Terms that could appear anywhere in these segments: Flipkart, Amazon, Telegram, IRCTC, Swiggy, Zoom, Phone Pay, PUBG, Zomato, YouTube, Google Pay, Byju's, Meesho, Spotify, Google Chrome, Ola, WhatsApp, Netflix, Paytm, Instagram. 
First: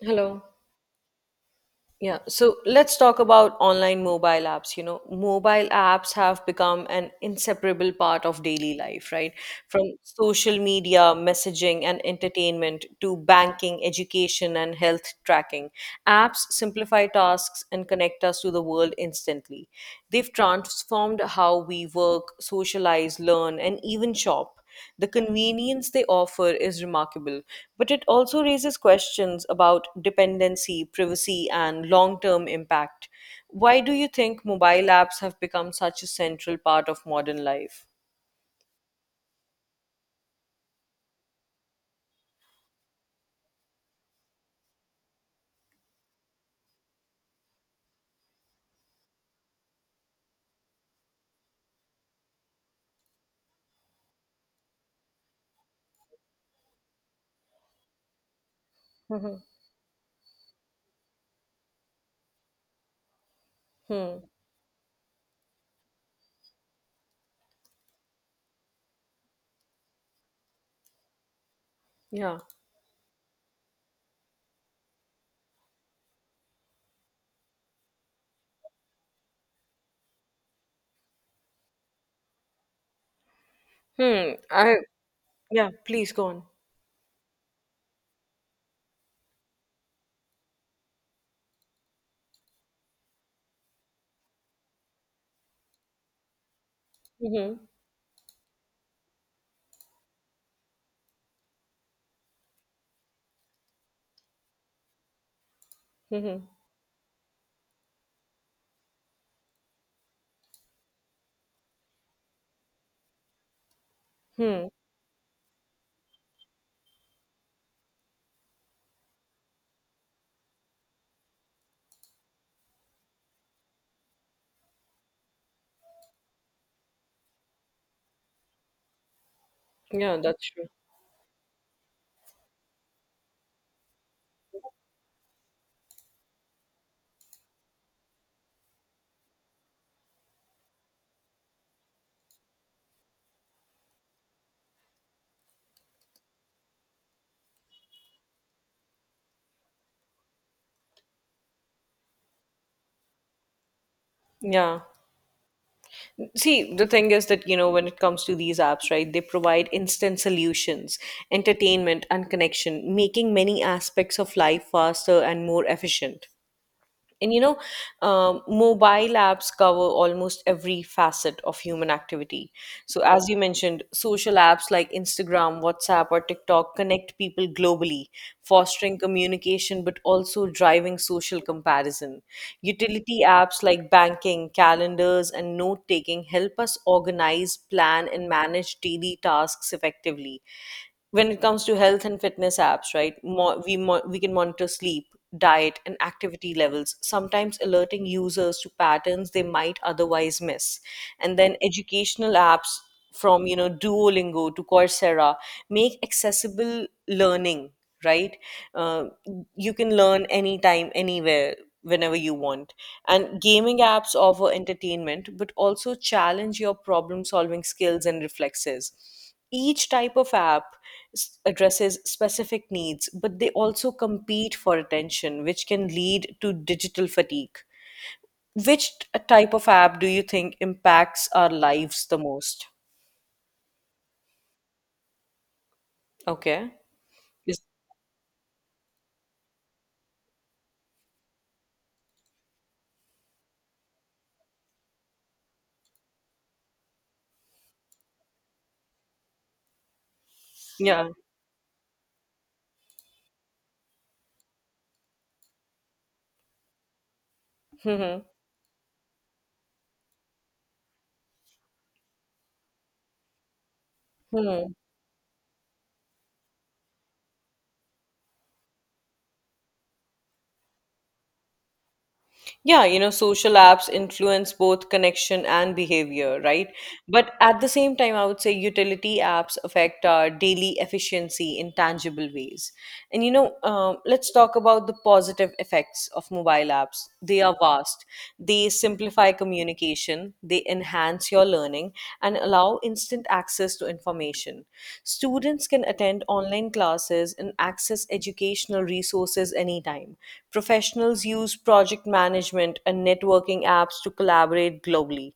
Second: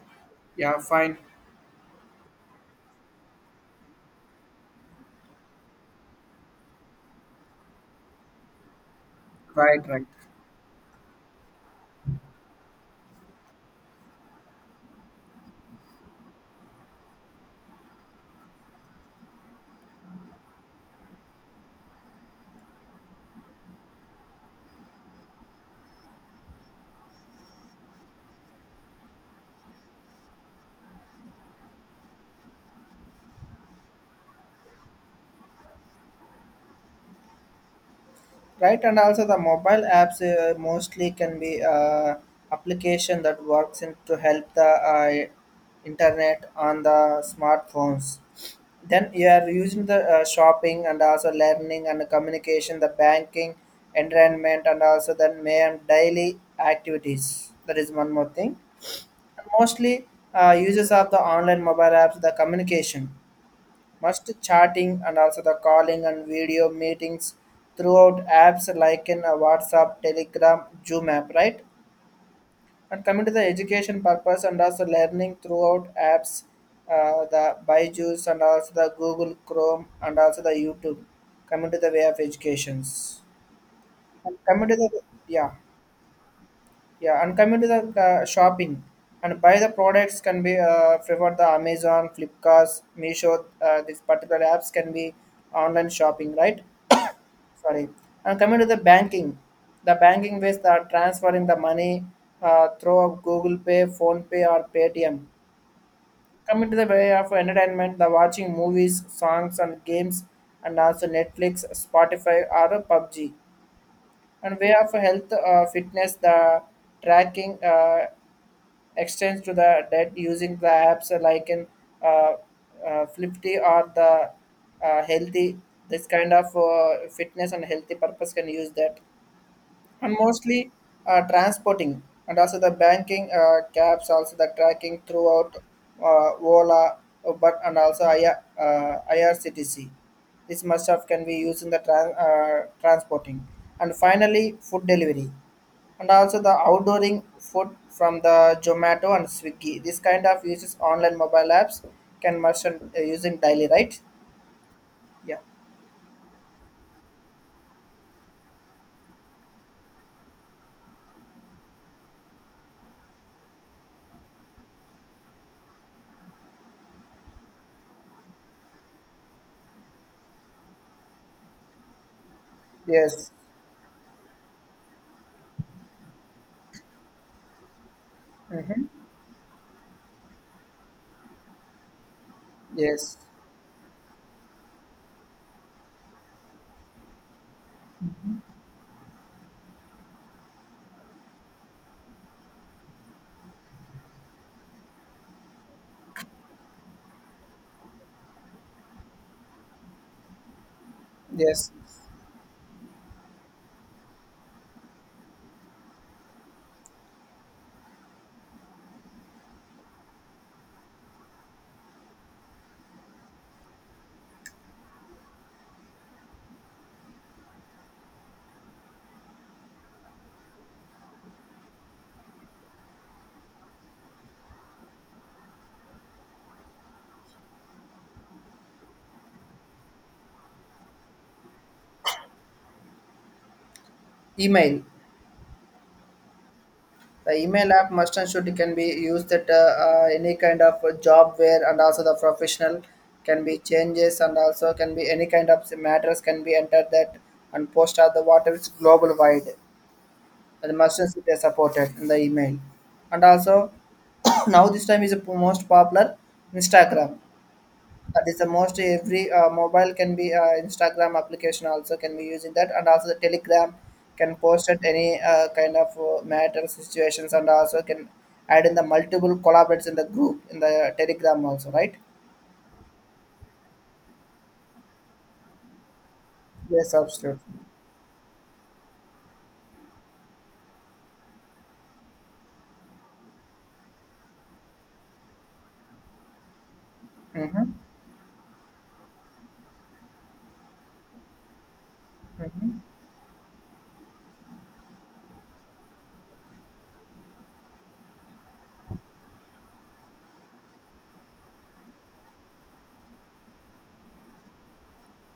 Hello. Yeah, fine. Yeah. So let's talk about online mobile apps. You know, mobile apps have become an inseparable part of daily life, right? From Right, right. social media, messaging, and entertainment to banking, education, and health tracking. Apps simplify tasks and connect us to the world instantly. They've transformed how we work, socialize, learn, and even shop. The convenience they offer is remarkable, but it also raises questions about dependency, privacy, and long term impact. Why do you think mobile apps have become such a central part of modern life? Right, and also the mobile apps, mostly can be application that works in to help the internet on the smartphones. Then you are using the shopping and also learning and communication, the banking, entertainment, and also then main daily activities. That is one more thing. Hmm. Mostly, users of the online mobile apps, the communication. Hmm. Must chatting and also the calling and video meetings throughout apps like in a WhatsApp, Telegram, Zoom app, right? Yeah. And coming to the education purpose and also learning throughout apps, the Byju's and also the Google Chrome and also the YouTube. Coming to the way of educations. Hmm. And coming to I. the yeah. Yeah. Please go on. Yeah, and coming to the shopping and buy the products can be preferred the Amazon, Flipkart, Meesho. These particular apps can be online shopping, right? Mm-hmm. Sorry. And coming to the banking ways that are transferring the money through Google Pay, Phone Pay, or Paytm. Mm-hmm. Coming to the way of entertainment, the watching movies, songs, and games, and also Netflix, Spotify, or PUBG. And Hmm. way of health, fitness, the tracking. Extends to the debt using the apps like in uh, Flipti or the healthy. This kind of fitness and healthy purpose can use that, and Yeah, that's true. mostly, transporting and also the banking caps, also the tracking throughout Ola, but and also IRCTC. This must have can be used in the transporting, and finally food delivery and also the outdooring food from the Zomato and Swiggy. This kind of uses online mobile apps can merchant, using daily, right? Yeah. Yeah. See, the thing is that, you know, when it comes to these apps, right, they provide instant solutions, entertainment, and connection, making many aspects of life faster and more efficient. And mobile apps cover almost every facet of human activity. So, as Yes. you mentioned, social apps like Instagram, WhatsApp, or TikTok connect people globally, fostering Mm-hmm. communication but also driving social comparison. Yes. Utility apps like banking, calendars, and note taking help us organize, plan, and manage daily tasks effectively. When it comes to health and fitness apps, right, we can monitor sleep, diet, and activity levels, sometimes alerting users to patterns they might otherwise miss. And then Yes. educational apps, from Duolingo to Coursera, make accessible learning, right? uh, you can learn anytime, anywhere, whenever you want. And gaming apps offer entertainment but also challenge your problem solving skills and reflexes. Each type of app addresses specific needs, but they also compete for attention, which can lead to digital fatigue. Which type of app do you think impacts our lives the most? Email. Okay. The Is, email app merchant should can be used at any kind of job where and also the professional can be changes and also can be any kind of matters can be entered that, and post are the water is global wide. The yeah. merchants they supported in the email, and also now this time is the most popular Instagram. Hmm. That is the most every, mobile can be, Instagram application also can be using that, and also the Telegram can post Hmm. at any kind of matter situations, and also can add in the multiple collaborates in the group in the Telegram also, right? Yeah, you know, social apps influence both connection and behavior, right? Yes, But absolutely. at the same time, I would say utility apps affect our daily efficiency in tangible ways. And, let's talk about the positive effects of mobile apps. They are Mm-hmm. vast, they simplify communication, they enhance your learning, and allow instant access to information. Students can attend online classes and access educational resources anytime. Professionals use project management and networking apps to collaborate globally.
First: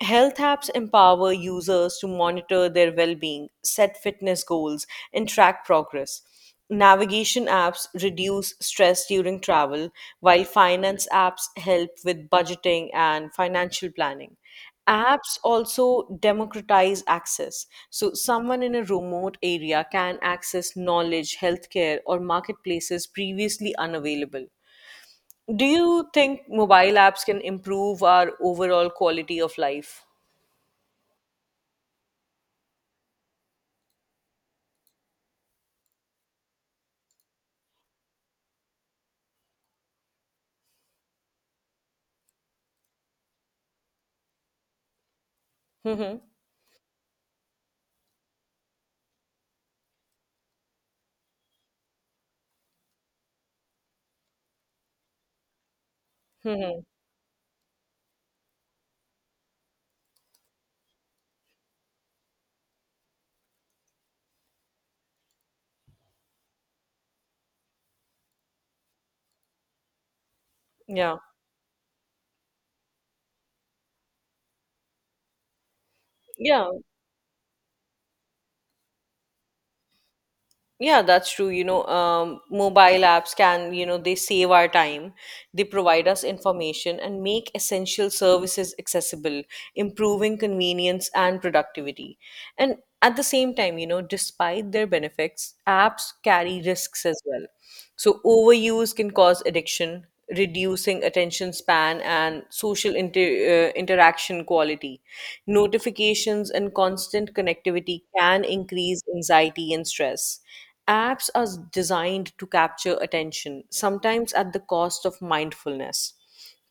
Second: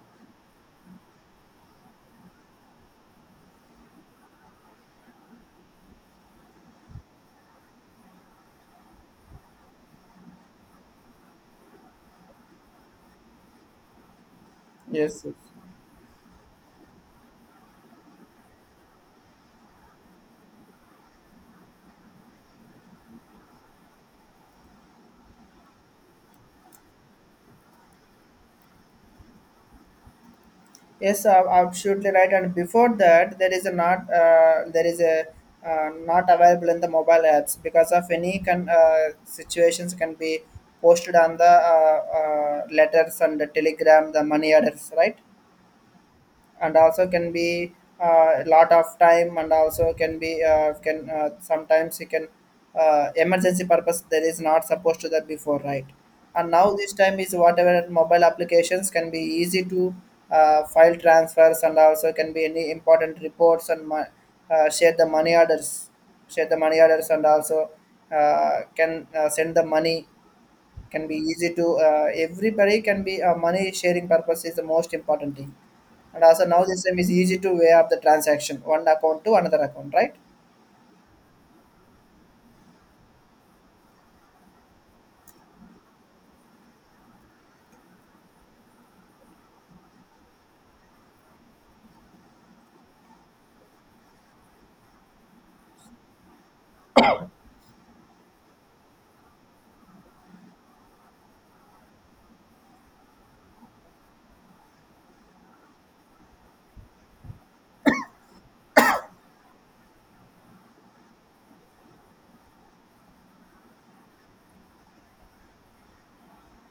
Health apps empower users to monitor their well being, set fitness goals, and track progress. Navigation apps reduce stress during travel, while finance apps help with budgeting and financial planning. Yes, yes. Apps also democratize access. So, someone in a remote area can access knowledge, healthcare, or marketplaces previously unavailable. Do you think mobile apps can improve our overall quality of life? Yes, absolutely right. And before that, there is a not, there is a not available in the mobile apps because of any situations can be posted on the letters and the telegram, the money orders, right? Mm-hmm. And also can be a lot of time, and also can be can sometimes you can emergency purpose there is not supposed to that before, right? And now Mm-hmm. this time is whatever mobile applications can be easy to file transfers, and also can be any important reports and share the money orders, share the money orders and also can send the money can be Yeah. easy to, everybody can be, money sharing purpose is the most important thing. And also now Yeah. this time is easy to way up the transaction one account to another account, right? Yeah, that's true. Mobile apps can, they save our time, they provide us information and make essential services accessible, improving convenience and productivity. And at the same time, you know, despite their benefits, apps carry risks as well. So, overuse can cause addiction, reducing attention span and social interaction quality. Notifications and constant connectivity can increase anxiety and stress. Apps are designed to capture attention, sometimes at the cost of mindfulness.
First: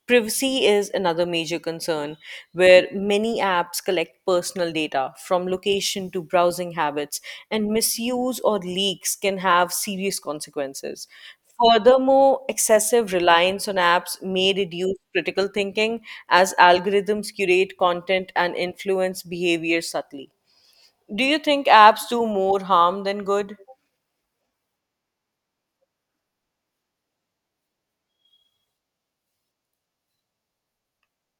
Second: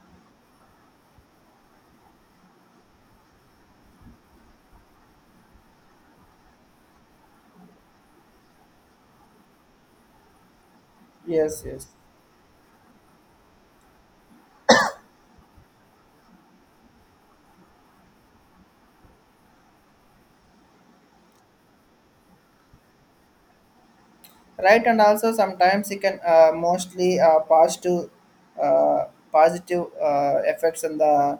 Privacy is another major concern, where many apps collect personal data from location to browsing habits, and misuse or leaks can have serious consequences. Yes, yes. Furthermore, excessive reliance on apps may reduce critical thinking as algorithms curate content and influence behavior subtly. Do you think apps do more harm than good? Right, and also sometimes it can, mostly uh, positive effects in the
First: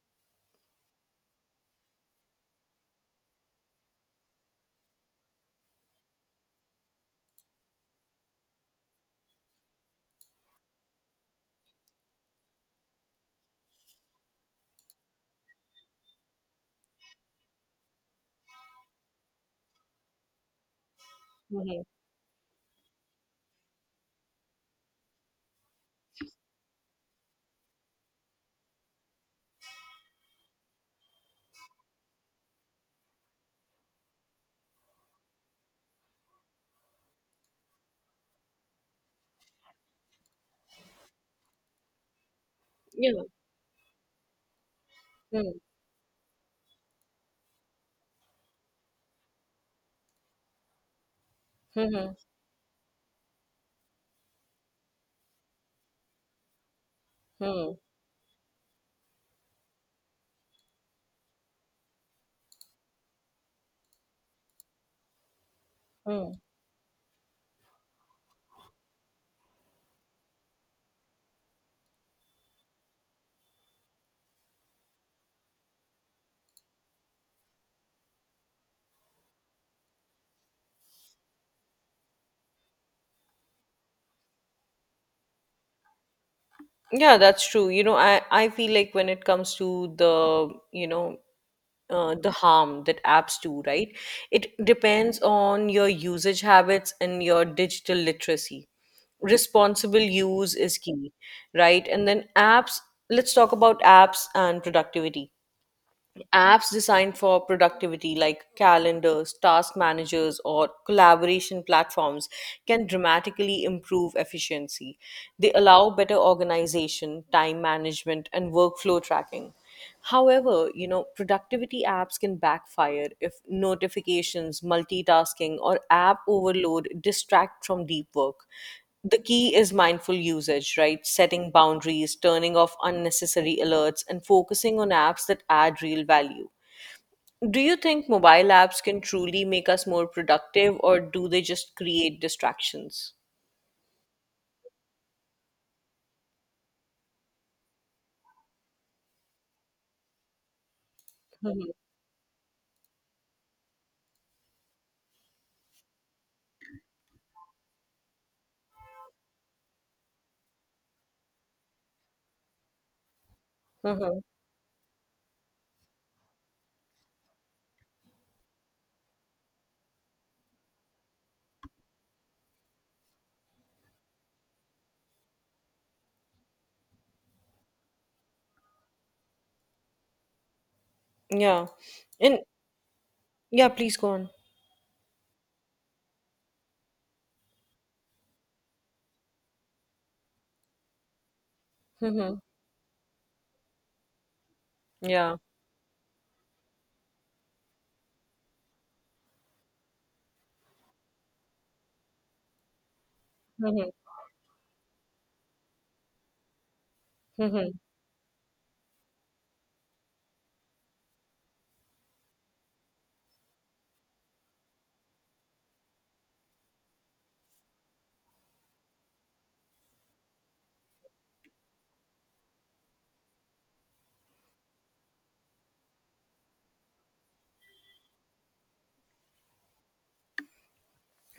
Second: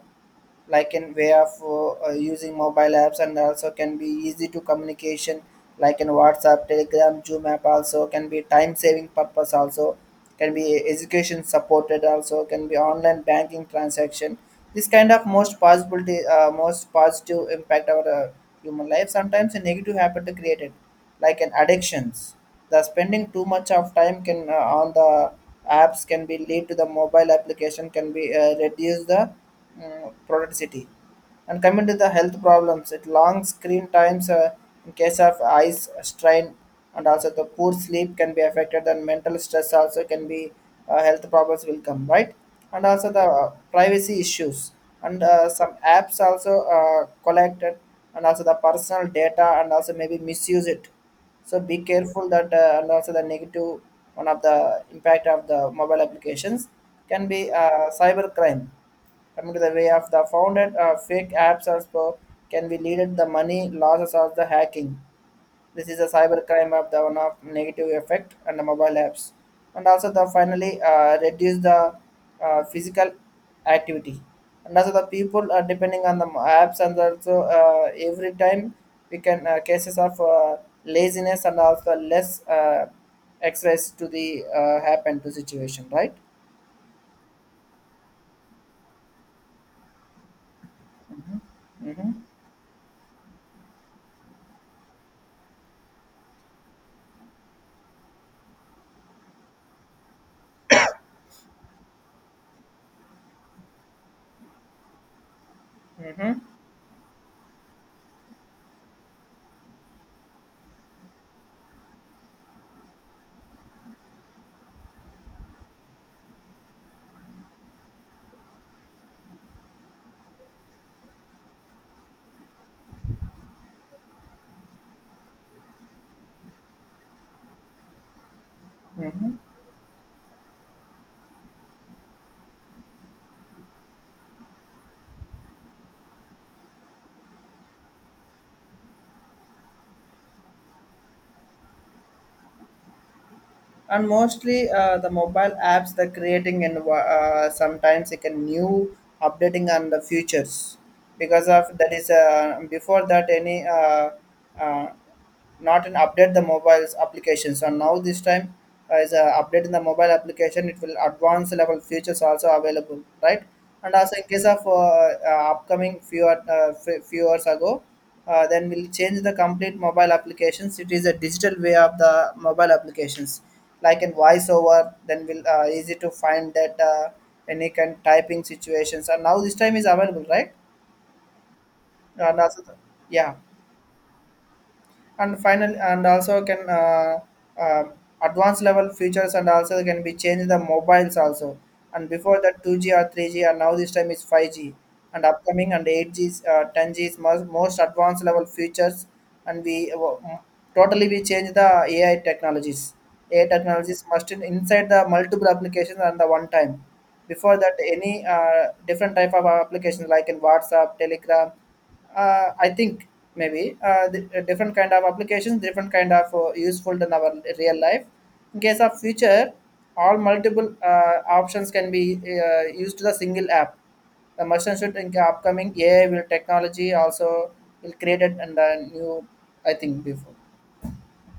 like in way of using mobile apps, and also can be easy to communication like in WhatsApp, Telegram, Zoom app, also can be time saving purpose also, can be education supported also, can be online banking transaction. This kind of most possibility, most positive impact our, human life. Sometimes a negative habit created like an Hmm. addictions, the spending too much of time can, on the apps can be lead to the mobile application can be, reduce the, productivity. And coming to the health problems, it long screen times, in case of eyes strain, and also the poor sleep can be affected, and mental stress also can be, health problems will come, right? And also the, Yeah. Privacy issues, and, Hmm. some apps also, collected and also the personal data, and also maybe misuse it. So be Hmm. careful that, and also the negative one of the impact of the mobile applications can be, Hmm. Cyber crime, coming to the way of the founded fake apps also can be leaded the money losses of the hacking. This is a Hmm. cybercrime of the one of negative effect and the mobile apps, and also the finally, reduce the, physical activity, and also the people are depending on the apps, and also, every time we can, cases of, laziness, and also less, exercise to the, happen to situation, right? Yeah, that's true. You know, I feel like when it comes to the, Mm-hmm. The harm that apps do, right? It depends on your usage habits and your digital literacy. Responsible use is key, right? And then apps, let's talk about apps and productivity. Mm-hmm. Apps designed for productivity, like calendars, task managers, or collaboration platforms, can dramatically improve efficiency. They allow better organization, time management, and workflow tracking. However, you know, productivity apps can backfire if notifications, multitasking, or app overload distract from deep work. The key is mindful usage, right? Setting boundaries, turning off unnecessary alerts, and focusing on apps that add real value. Do you think mobile apps can truly make us more productive, or do they just create distractions? And mostly, the mobile apps they're creating, and, sometimes it can new updating on the futures, because of Hmm. that is, before that any uh, not an update the mobile's application. So now this time, is a update in the mobile application. It will advanced level features also available, right? And also Hmm. in case of, upcoming few hours ago, then we'll change the complete mobile applications. It is a digital way of the mobile applications, like in voiceover. Then we'll, easy to find that, any kind typing situations. And now this time is available, right? Yeah. And And also, the- yeah, yeah, please go on. and final and also can, uh, advanced level features and also can be changed the mobiles also, and Hmm. before that 2G or 3G, and now this time is 5G, and Yeah. upcoming and 8G, 10G is most advanced level features. And we, totally we change the AI technologies. AI Hmm. technologies must inside the multiple applications, and the one time before that Hmm. any, different type of applications like in WhatsApp, Telegram, I think maybe, different kind of applications, different kind of, useful in our real life. In case of future, all multiple, options can be, used to the single app. The merchant should think upcoming AI will technology also will create it, and the new I think before.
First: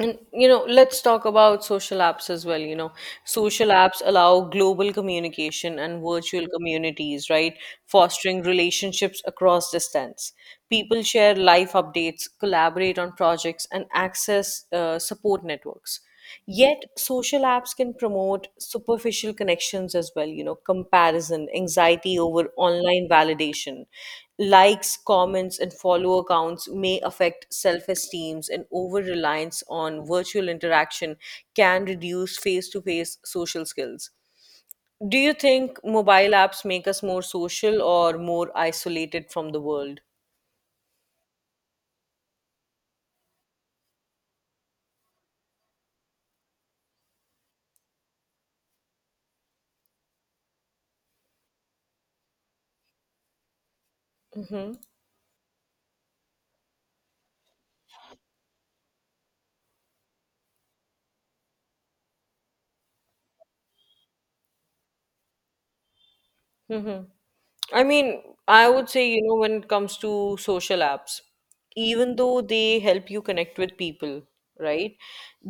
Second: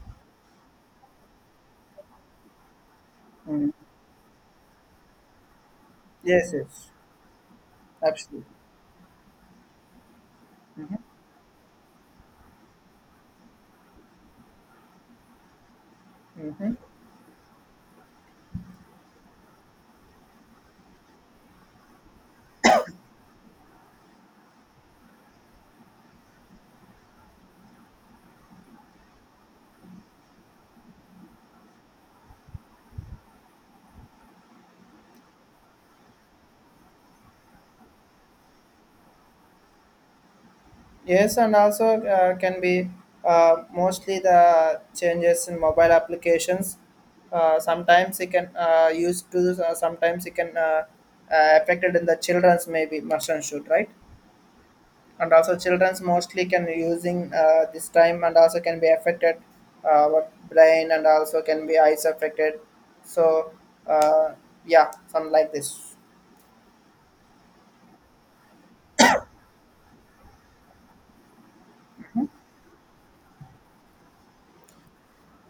And you know, let's talk about social apps as well. You know, social Mm. apps allow global communication and virtual Yes, yes, communities, right? Fostering absolutely. relationships across distance. People share life updates, collaborate on projects, and access support networks. Hmm, hmm. Yet, social apps can promote superficial connections as well, you know, comparison, anxiety over online validation. Likes, comments, and follower counts may affect self esteems, and over reliance on virtual interaction can reduce face to face social skills. Do you think mobile apps make us more social or more isolated from the world? Yes, and also, can be, mostly the changes in mobile applications. Sometimes it can, use to sometimes it can, affected in the children's maybe must and should, right? Mhm. And also children's mostly can using, this time, and also can be affected, our brain and also can be eyes affected. So, uh, yeah, some like this. Hmm. I mean, I would say, you know, when it comes to social apps, even though they help you connect with people, right?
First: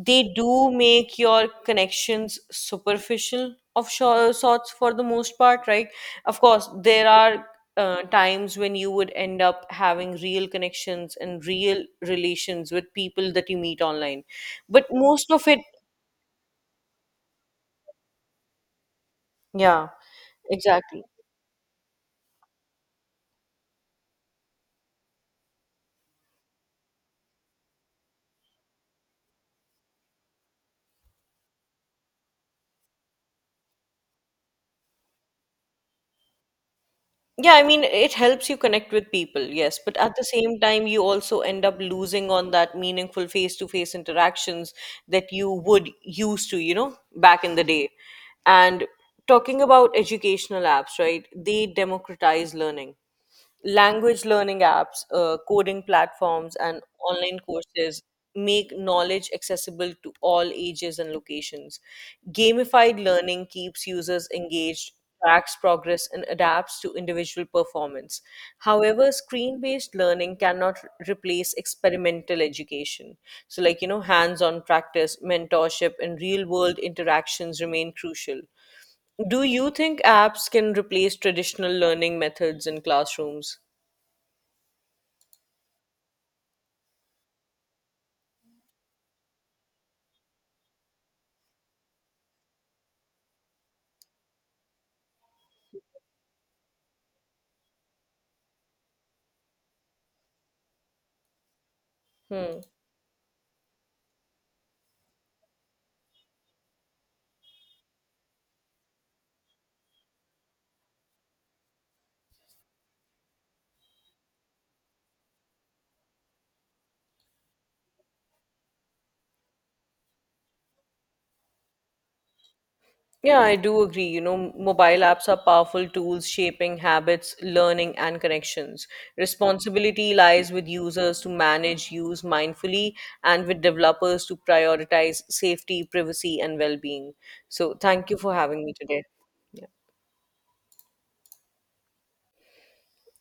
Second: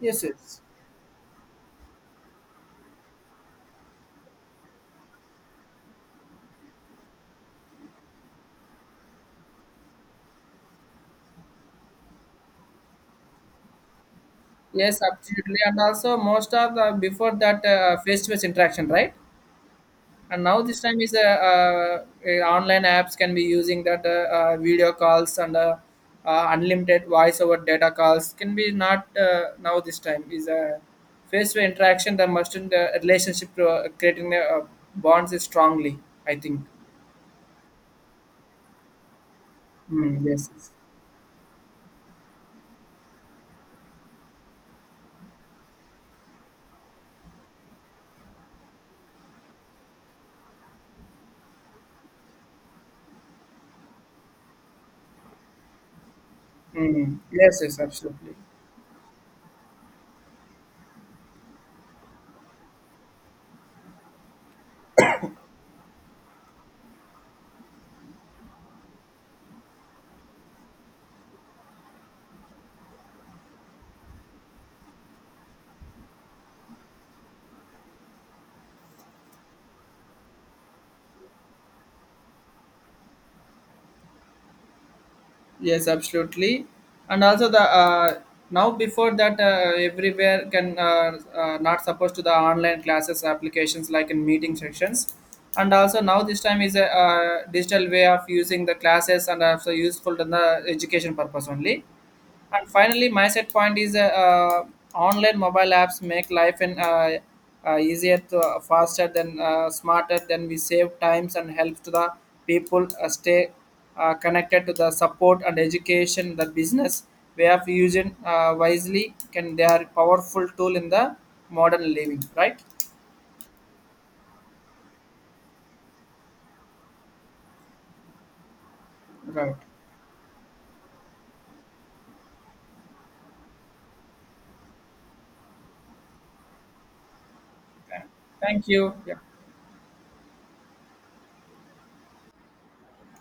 Yes, yes, do make your connections superficial of sorts for the most part, right? Of course, there are times when you would end up having real connections and real relations with people that you meet online. But yes, most of absolutely. it, And also most of the before that face to face interaction, right? yeah, And now this time exactly. is a online apps can be using that, video calls and unlimited voice over data calls can be not, now this time is a face to interaction that must in the relationship to, creating a, bonds is strongly, I think. Yeah, I mean, it helps you connect with people, yes, but at Mm, the yes, same yes. time, you also end up losing on that meaningful face-to-face interactions that you would used to, you know, back in the day. And talking about educational apps, right? They democratize learning. Language learning apps, coding platforms, and Mm, online yes, yes, courses absolutely. make knowledge accessible to all ages and locations. Gamified learning keeps users engaged, tracks progress, and adapts to individual performance. However, screen based learning cannot replace experimental education. So, like, you know, hands on practice, mentorship, and real world interactions remain crucial. Do you think apps can replace traditional learning methods in classrooms? Yes, absolutely. And also the, now before that, everywhere can, not supposed to the online classes applications like in meeting sections, and also now this time is a, digital way of using the classes, and also useful in the education purpose only. Hmm. And finally, my set point is, online mobile apps make life and, easier, to, faster than, smarter, than we save times and help to the people, stay, connected to the support and education. The business way of using, wisely can they are powerful tool in the modern living. Right. Yeah, I do agree. You know, mobile apps are powerful tools shaping habits, learning, and connections. Right. Responsibility lies with users to manage use mindfully and with developers to prioritize safety, privacy, and well being. So, Yeah. thank you for having Thank me you. today. Yeah. Yeah.